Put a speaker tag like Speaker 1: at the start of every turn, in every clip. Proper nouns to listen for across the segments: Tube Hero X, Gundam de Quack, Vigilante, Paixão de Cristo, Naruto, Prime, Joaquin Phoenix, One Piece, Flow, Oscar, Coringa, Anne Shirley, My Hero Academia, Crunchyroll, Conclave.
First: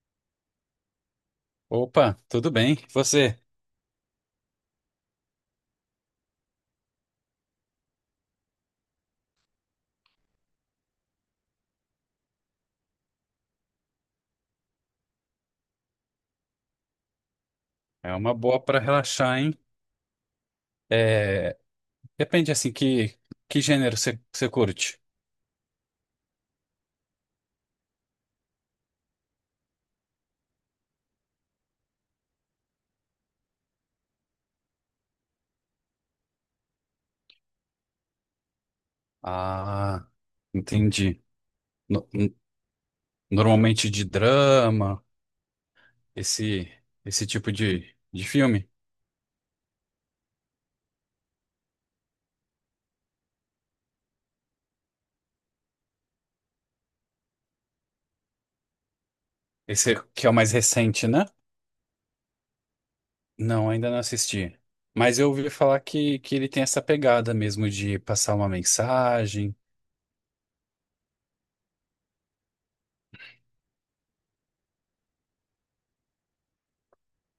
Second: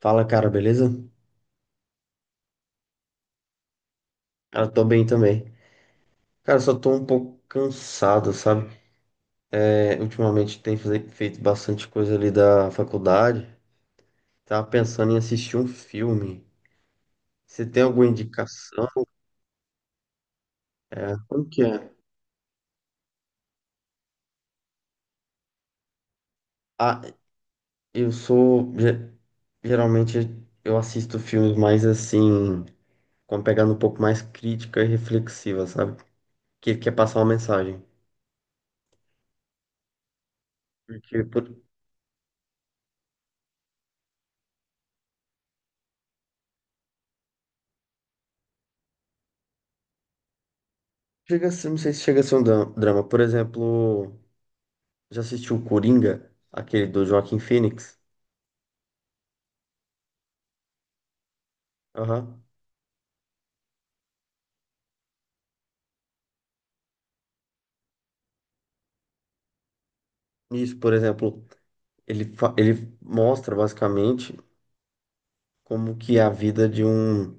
Speaker 1: Fala, cara, beleza?
Speaker 2: Opa, tudo bem? E você?
Speaker 1: Cara, tô bem também. Cara, só tô um pouco cansado, sabe? É, ultimamente tem feito bastante coisa ali da faculdade. Tava pensando em assistir um filme. Você tem alguma
Speaker 2: É uma boa para
Speaker 1: indicação?
Speaker 2: relaxar, hein?
Speaker 1: É, como
Speaker 2: É,
Speaker 1: que é?
Speaker 2: depende assim que gênero você curte.
Speaker 1: Ah, eu sou. Geralmente eu assisto filmes mais assim, com uma pegada um pouco mais crítica e reflexiva, sabe? Que quer passar uma mensagem.
Speaker 2: Ah, entendi.
Speaker 1: Porque por-
Speaker 2: No- n- Normalmente de drama, esse esse tipo de filme.
Speaker 1: Chega a ser- não sei se chega a ser um drama. Por exemplo. Já assistiu o Coringa, aquele do Joaquin Phoenix?
Speaker 2: Esse que é o mais recente, né?
Speaker 1: Aham.
Speaker 2: Não, ainda não assisti. Mas eu ouvi falar que ele tem essa pegada mesmo de passar uma mensagem.
Speaker 1: Isso, por exemplo, ele mostra basicamente como que é a vida de um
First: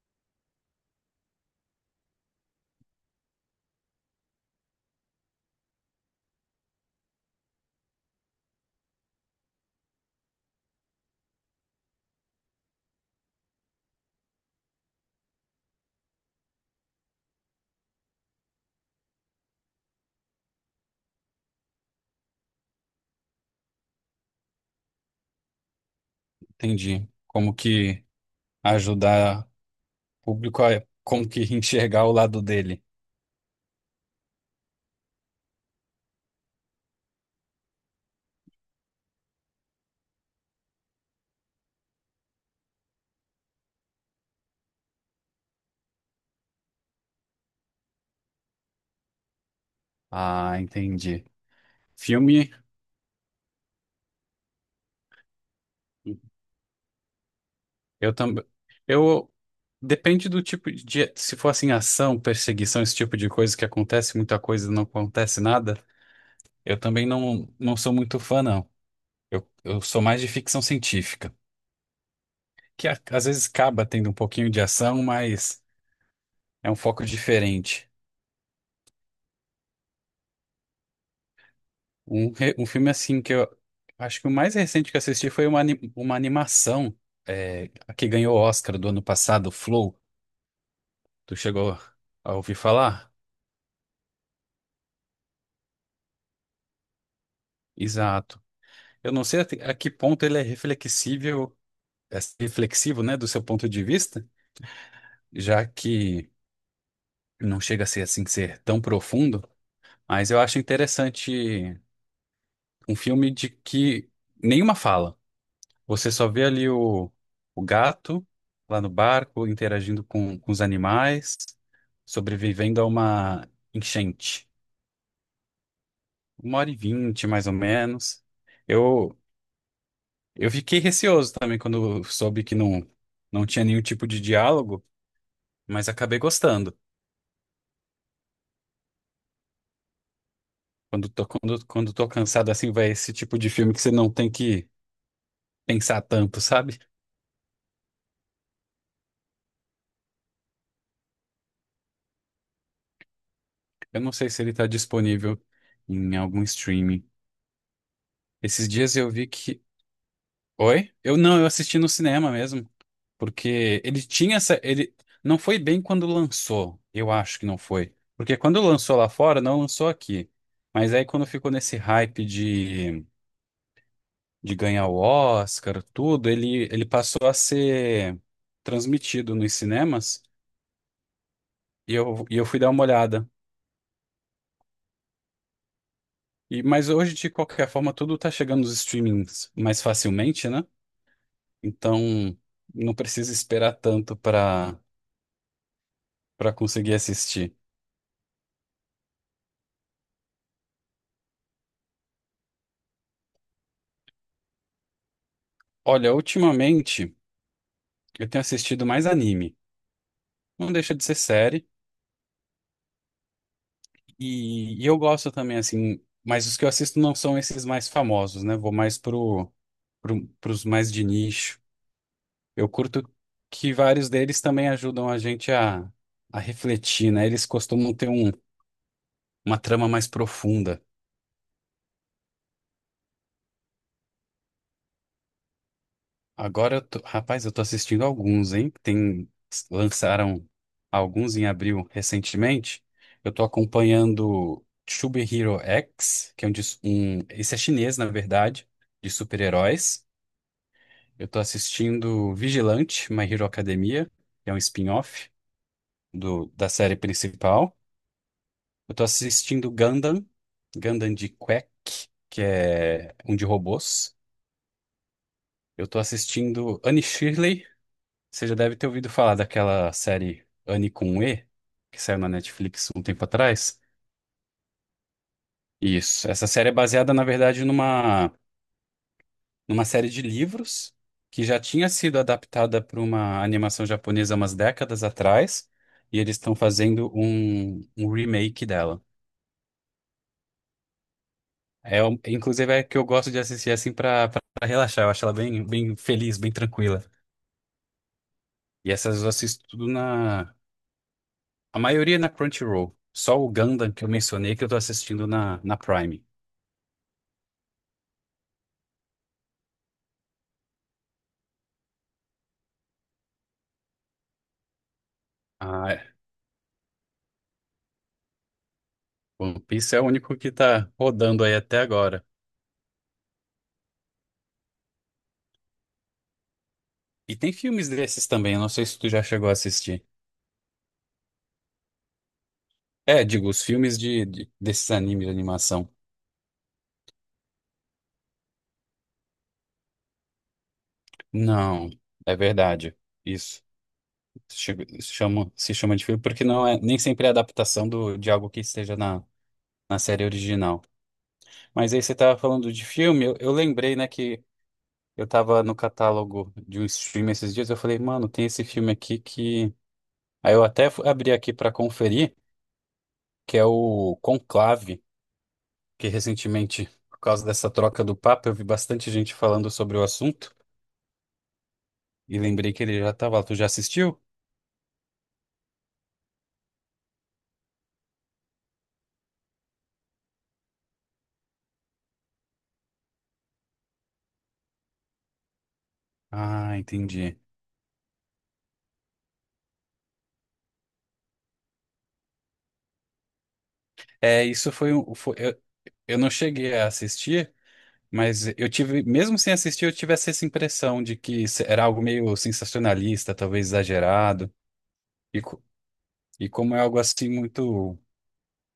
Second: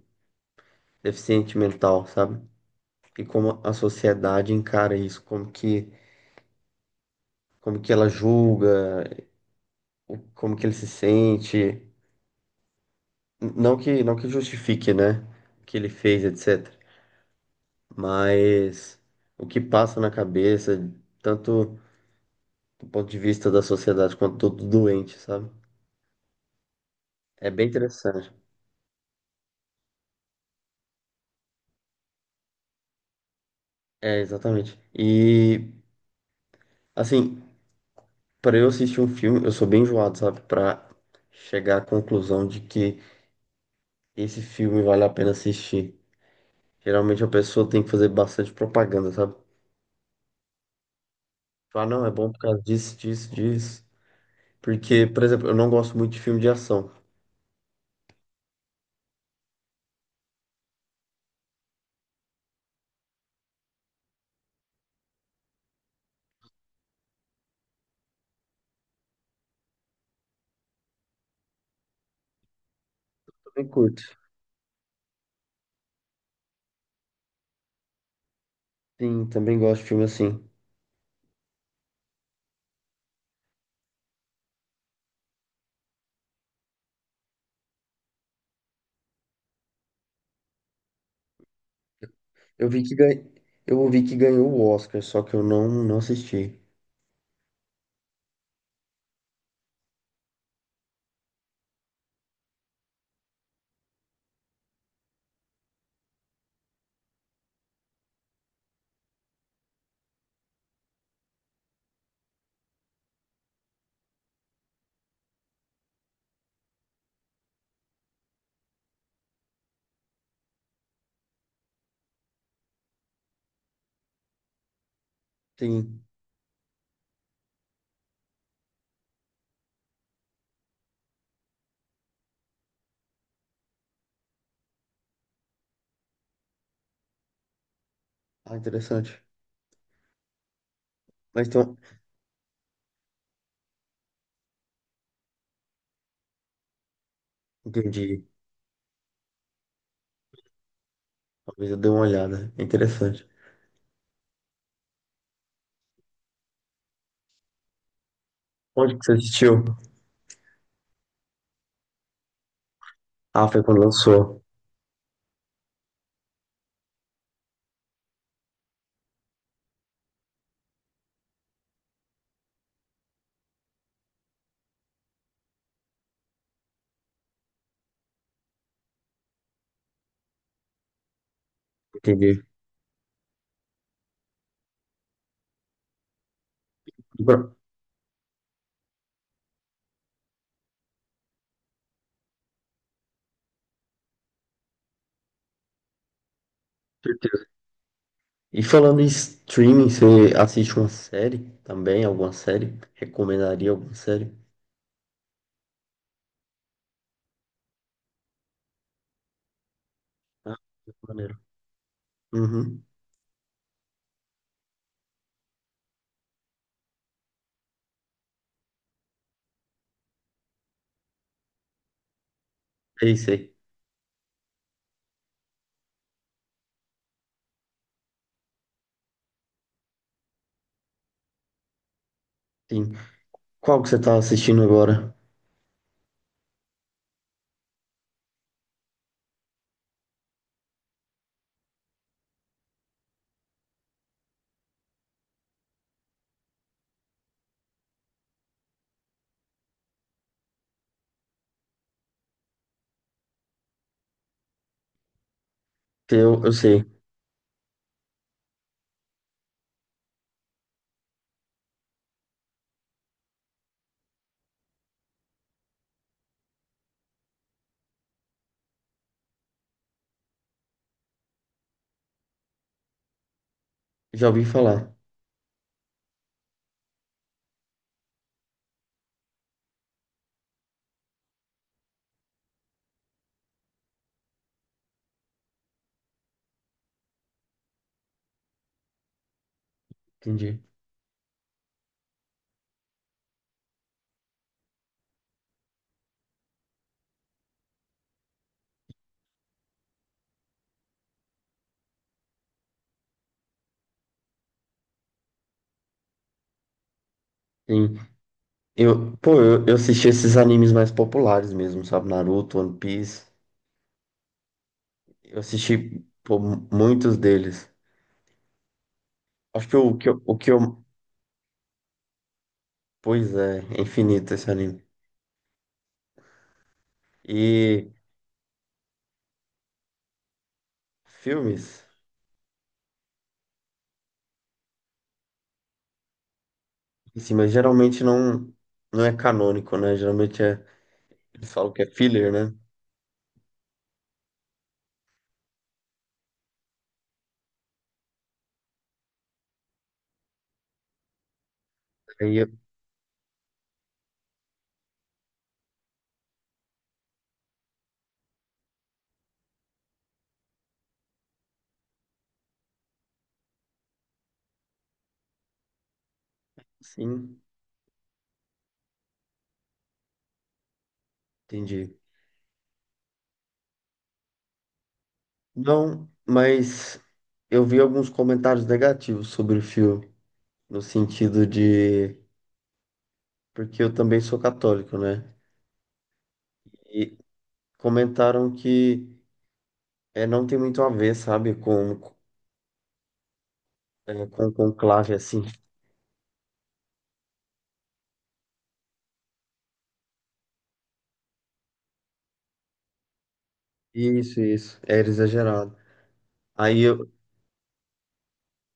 Speaker 1: deficiente mental, sabe? E como a sociedade encara isso, como que ela julga, como que ele se sente. Não que, não que justifique, né, o que ele fez, etc. Mas o que passa na cabeça, tanto do ponto de vista da sociedade quanto do doente, sabe?
Speaker 2: Entendi.
Speaker 1: É
Speaker 2: Como
Speaker 1: bem
Speaker 2: que
Speaker 1: interessante.
Speaker 2: ajudar o público a como que enxergar o lado dele.
Speaker 1: É, exatamente. E, assim, para eu assistir um filme, eu sou bem enjoado, sabe? Para chegar à conclusão de que esse filme vale a pena assistir. Geralmente a pessoa tem que fazer bastante propaganda, sabe?
Speaker 2: Ah, entendi.
Speaker 1: Falar, não, é bom por
Speaker 2: Filme,
Speaker 1: causa disso, disso, disso. Porque, por exemplo, eu não gosto muito de filme de ação.
Speaker 2: eu também. Eu. Depende do tipo de. Se for assim, ação, perseguição, esse tipo de coisa que acontece muita coisa e não acontece nada, eu também não sou muito fã, não. Eu sou mais de ficção científica, que às vezes
Speaker 1: Também
Speaker 2: acaba tendo um
Speaker 1: curto.
Speaker 2: pouquinho de ação, mas é um foco diferente.
Speaker 1: Sim, também gosto de filme assim.
Speaker 2: Um filme assim que eu. Acho que o mais recente que eu assisti foi uma animação é, que ganhou o Oscar do ano passado, Flow. Tu chegou a ouvir
Speaker 1: Eu vi que
Speaker 2: falar?
Speaker 1: ganha... eu ouvi que ganhou o Oscar, só que eu não, não assisti.
Speaker 2: Exato. Eu não sei a que ponto ele é reflexível, é reflexivo, né, do seu ponto de vista, já que não chega a ser assim ser tão profundo, mas eu acho interessante um filme de que nenhuma fala. Você só vê ali o gato lá no barco interagindo com os animais, sobrevivendo a uma enchente.
Speaker 1: Sim.
Speaker 2: 1h20, mais ou menos. Eu Eu fiquei receoso também quando soube que não tinha nenhum tipo de diálogo, mas acabei gostando.
Speaker 1: Ah, interessante.
Speaker 2: Quando tô,
Speaker 1: Mas
Speaker 2: quando,
Speaker 1: então,
Speaker 2: quando tô cansado assim, vai esse tipo de filme que você não tem que pensar tanto, sabe?
Speaker 1: entendi. Talvez eu dê uma olhada. É interessante.
Speaker 2: Eu não sei se ele tá disponível em algum streaming. Esses dias
Speaker 1: Onde que
Speaker 2: eu
Speaker 1: você
Speaker 2: vi que.
Speaker 1: assistiu?
Speaker 2: Oi? Eu assisti no cinema mesmo.
Speaker 1: Ah, foi
Speaker 2: Porque
Speaker 1: quando
Speaker 2: ele tinha
Speaker 1: lançou.
Speaker 2: essa. Ele não foi bem quando lançou. Eu acho que não foi. Porque quando lançou lá fora, não lançou aqui. Mas aí quando ficou nesse hype de ganhar o Oscar, tudo, ele passou a ser transmitido nos cinemas e eu, e
Speaker 1: Entendi.
Speaker 2: eu fui dar uma olhada. E, mas hoje, de
Speaker 1: Bro-
Speaker 2: qualquer forma, tudo tá chegando nos streamings mais facilmente, né? Então não precisa esperar tanto para conseguir
Speaker 1: certeza.
Speaker 2: assistir.
Speaker 1: E falando em streaming, você assiste uma série também? Alguma série? Recomendaria alguma série?
Speaker 2: Olha, ultimamente eu tenho assistido mais anime.
Speaker 1: Ah,
Speaker 2: Não
Speaker 1: que
Speaker 2: deixa de ser
Speaker 1: maneiro.
Speaker 2: série.
Speaker 1: Uhum.
Speaker 2: E eu gosto também, assim, mas os que eu assisto não são esses mais famosos, né? Vou mais pros mais de nicho. Eu curto
Speaker 1: Sei, sei.
Speaker 2: que vários deles também ajudam a gente a refletir, né? Eles costumam ter uma trama mais profunda.
Speaker 1: Sim. Qual que você tá assistindo agora?
Speaker 2: Agora, eu rapaz, eu tô assistindo alguns, hein? Lançaram alguns em abril recentemente. Eu tô acompanhando Tube Hero X, que é esse é chinês, na verdade, de super-heróis. Eu tô assistindo Vigilante, My Hero Academia, que é um spin-off
Speaker 1: Que Eu, eu
Speaker 2: da
Speaker 1: sei.
Speaker 2: série principal. Eu tô assistindo Gundam, Gundam de Quack, que é um de robôs. Eu tô assistindo Anne Shirley. Você já deve ter ouvido falar daquela série Anne com E, que saiu na Netflix um tempo atrás.
Speaker 1: Já ouvi falar.
Speaker 2: Isso. Essa série é baseada, na verdade, numa série de livros que já tinha sido adaptada para uma animação japonesa umas décadas atrás, e eles estão fazendo um remake dela.
Speaker 1: Entendi.
Speaker 2: É, inclusive é que eu gosto de assistir assim pra relaxar. Eu acho ela bem, bem feliz, bem tranquila. E essas eu assisto tudo na. A maioria na Crunchyroll. Só o Gundam que eu mencionei que eu tô assistindo na Prime.
Speaker 1: Sim. Eu, eu assisti esses animes mais populares mesmo, sabe? Naruto, One Piece. Eu
Speaker 2: Ah,
Speaker 1: assisti,
Speaker 2: é.
Speaker 1: pô, muitos deles.
Speaker 2: One
Speaker 1: Acho que
Speaker 2: Piece é o único
Speaker 1: o
Speaker 2: que
Speaker 1: que eu...
Speaker 2: tá rodando aí até agora.
Speaker 1: Pois é, é infinito esse anime.
Speaker 2: E tem filmes
Speaker 1: E
Speaker 2: desses também, eu não sei se tu já chegou a assistir.
Speaker 1: filmes,
Speaker 2: É, digo, os filmes desses animes de animação.
Speaker 1: assim, mas geralmente não, não é canônico, né? Geralmente é, eles falam que é
Speaker 2: Não,
Speaker 1: filler,
Speaker 2: é
Speaker 1: né?
Speaker 2: verdade. Isso. Se chama de filme porque não é nem sempre é adaptação de algo que esteja na série original. Mas aí você tava
Speaker 1: Aí,
Speaker 2: falando de filme, eu lembrei, né, que eu tava no catálogo de um stream esses dias, eu falei, mano, tem esse filme aqui que... Aí eu até abri aqui pra conferir, que é o Conclave, que recentemente, por
Speaker 1: sim,
Speaker 2: causa dessa troca do Papa, eu vi bastante gente falando sobre o assunto
Speaker 1: entendi.
Speaker 2: e lembrei que ele já tava lá. Tu já assistiu?
Speaker 1: Não, mas eu vi alguns comentários negativos sobre o filme, no sentido de, porque eu também sou católico, né?
Speaker 2: Ah,
Speaker 1: E
Speaker 2: entendi.
Speaker 1: comentaram que é, não tem muito a ver, sabe, com, é,
Speaker 2: É,
Speaker 1: com
Speaker 2: isso foi
Speaker 1: conclave,
Speaker 2: um... Foi,
Speaker 1: assim.
Speaker 2: eu, eu não cheguei a assistir. Mas eu tive, mesmo sem assistir, eu tive essa impressão de que era algo meio sensacionalista, talvez
Speaker 1: Isso,
Speaker 2: exagerado.
Speaker 1: isso, era
Speaker 2: E, co-
Speaker 1: exagerado.
Speaker 2: e como
Speaker 1: Aí
Speaker 2: é algo
Speaker 1: eu,
Speaker 2: assim muito,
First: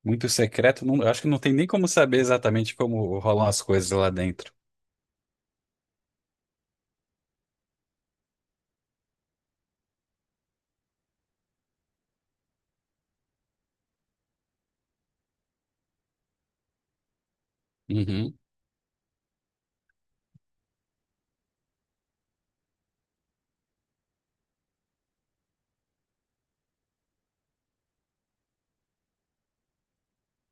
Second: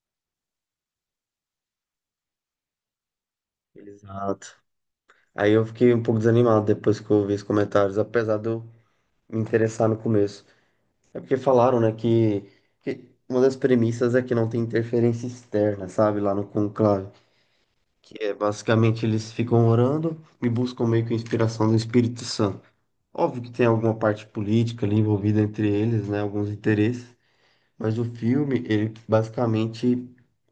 Speaker 2: muito secreto, eu acho que não tem nem como saber exatamente como rolam as coisas lá dentro.
Speaker 1: exato. Aí eu fiquei um pouco desanimado depois que eu vi os comentários, apesar de eu me interessar no começo. É porque falaram, né, que uma das premissas é que não tem interferência externa, sabe, lá no conclave. Que é
Speaker 2: Uhum,
Speaker 1: basicamente eles ficam orando e buscam meio que inspiração do Espírito Santo. Óbvio que tem alguma parte política ali envolvida entre eles, né, alguns interesses, mas o filme, ele basicamente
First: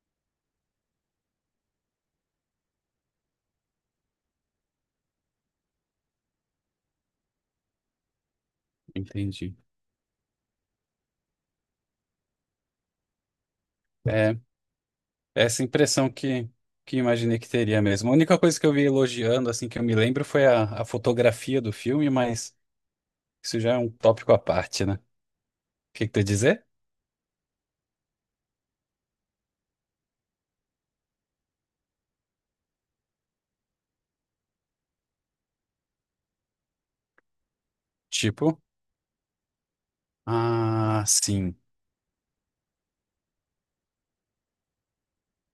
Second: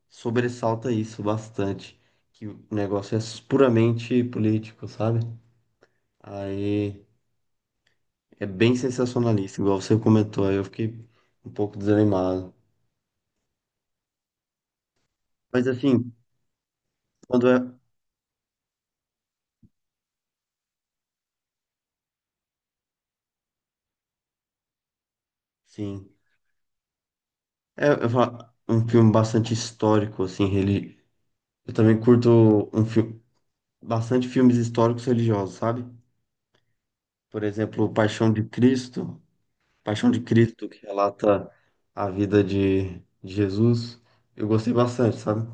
Speaker 1: sobressalta isso bastante, que o negócio é puramente político, sabe? Aí. É bem
Speaker 2: entendi.
Speaker 1: sensacionalista, igual você comentou, aí eu fiquei um pouco desanimado.
Speaker 2: É, é essa
Speaker 1: Mas
Speaker 2: impressão
Speaker 1: assim,
Speaker 2: que imaginei
Speaker 1: quando
Speaker 2: que
Speaker 1: é.
Speaker 2: teria mesmo. A única coisa que eu vi elogiando, assim, que eu me lembro foi a fotografia do filme, mas isso já é um tópico à parte, né? O que
Speaker 1: Sim.
Speaker 2: que tu ia dizer?
Speaker 1: É, eu falo, um filme bastante histórico, assim, reli... eu também curto um filme, bastante filmes históricos religiosos, sabe? Por exemplo,
Speaker 2: Tipo,
Speaker 1: Paixão de Cristo, que
Speaker 2: ah,
Speaker 1: relata
Speaker 2: sim.
Speaker 1: a vida de Jesus. Eu gostei bastante, sabe?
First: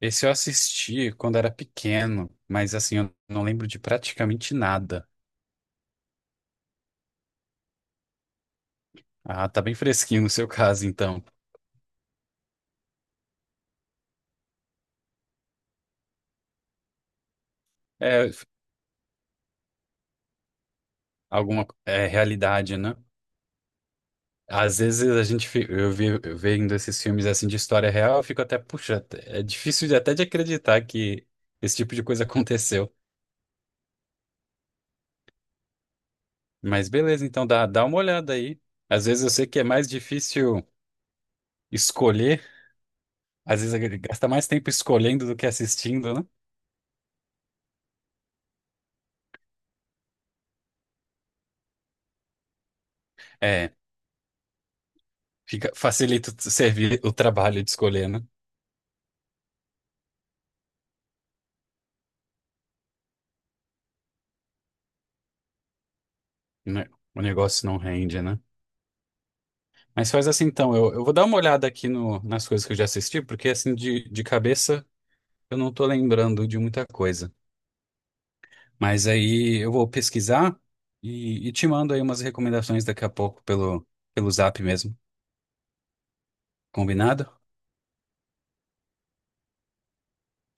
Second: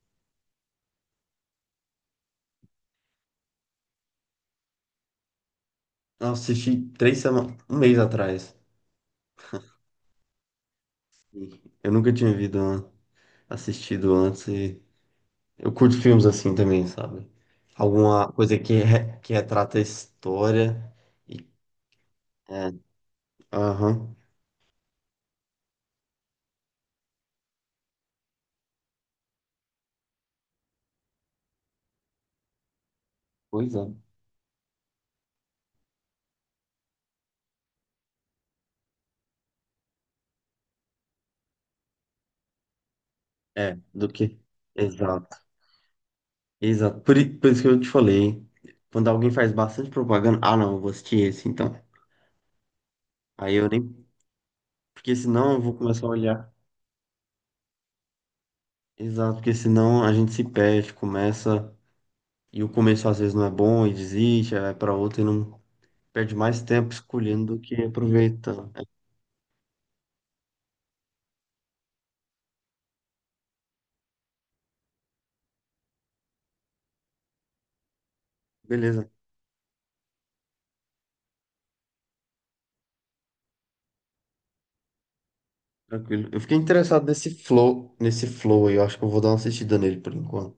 Speaker 2: Esse eu assisti quando era pequeno, mas assim, eu não lembro de praticamente nada.
Speaker 1: Eu assisti 3 semanas, um mês atrás.
Speaker 2: Ah, tá bem fresquinho no seu caso, então.
Speaker 1: E eu nunca tinha vido, assistido antes e eu curto filmes assim também, sabe?
Speaker 2: É
Speaker 1: Alguma coisa que, que retrata a história. E...
Speaker 2: alguma é,
Speaker 1: É,
Speaker 2: realidade, né?
Speaker 1: aham.
Speaker 2: Às vezes a gente, eu vendo esses filmes assim de história real, eu fico até, puxa, é difícil até de acreditar que esse tipo de coisa aconteceu.
Speaker 1: Pois é.
Speaker 2: Mas beleza, então dá uma olhada aí. Às vezes eu sei que é mais difícil escolher, às vezes
Speaker 1: É,
Speaker 2: a gente
Speaker 1: do
Speaker 2: gasta
Speaker 1: que?
Speaker 2: mais tempo escolhendo
Speaker 1: Exato,
Speaker 2: do que assistindo, né?
Speaker 1: exato. Por, por isso que eu te falei, quando alguém faz bastante propaganda, ah, não, eu vou assistir esse então. Aí eu
Speaker 2: É.
Speaker 1: nem. Porque senão eu vou começar a
Speaker 2: Facilita o
Speaker 1: olhar.
Speaker 2: servir o trabalho de escolher, né?
Speaker 1: Exato, porque senão a gente se perde, começa. E o começo às vezes não é bom e desiste, aí vai pra outro e não perde mais
Speaker 2: Né?
Speaker 1: tempo
Speaker 2: O
Speaker 1: escolhendo do
Speaker 2: negócio
Speaker 1: que
Speaker 2: não rende, né?
Speaker 1: aproveitando. É,
Speaker 2: Mas faz assim então, eu vou dar uma olhada aqui no, nas coisas que eu já assisti, porque assim de cabeça eu não tô lembrando de muita coisa. Mas
Speaker 1: beleza.
Speaker 2: aí eu vou pesquisar e te mando aí umas recomendações daqui a pouco pelo Zap mesmo.
Speaker 1: Tranquilo. Eu fiquei interessado
Speaker 2: Combinado?
Speaker 1: nesse flow aí. Eu acho que eu vou dar uma assistida nele por enquanto.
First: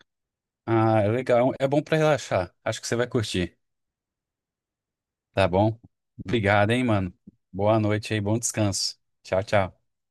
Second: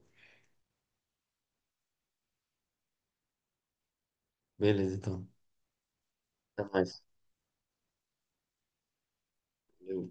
Speaker 2: Ah, é legal. É bom pra relaxar. Acho que você vai curtir.
Speaker 1: Beleza, então.
Speaker 2: Tá bom?
Speaker 1: Até
Speaker 2: Obrigado, hein,
Speaker 1: mais.
Speaker 2: mano. Boa noite aí, bom descanso. Tchau, tchau.
Speaker 1: Valeu.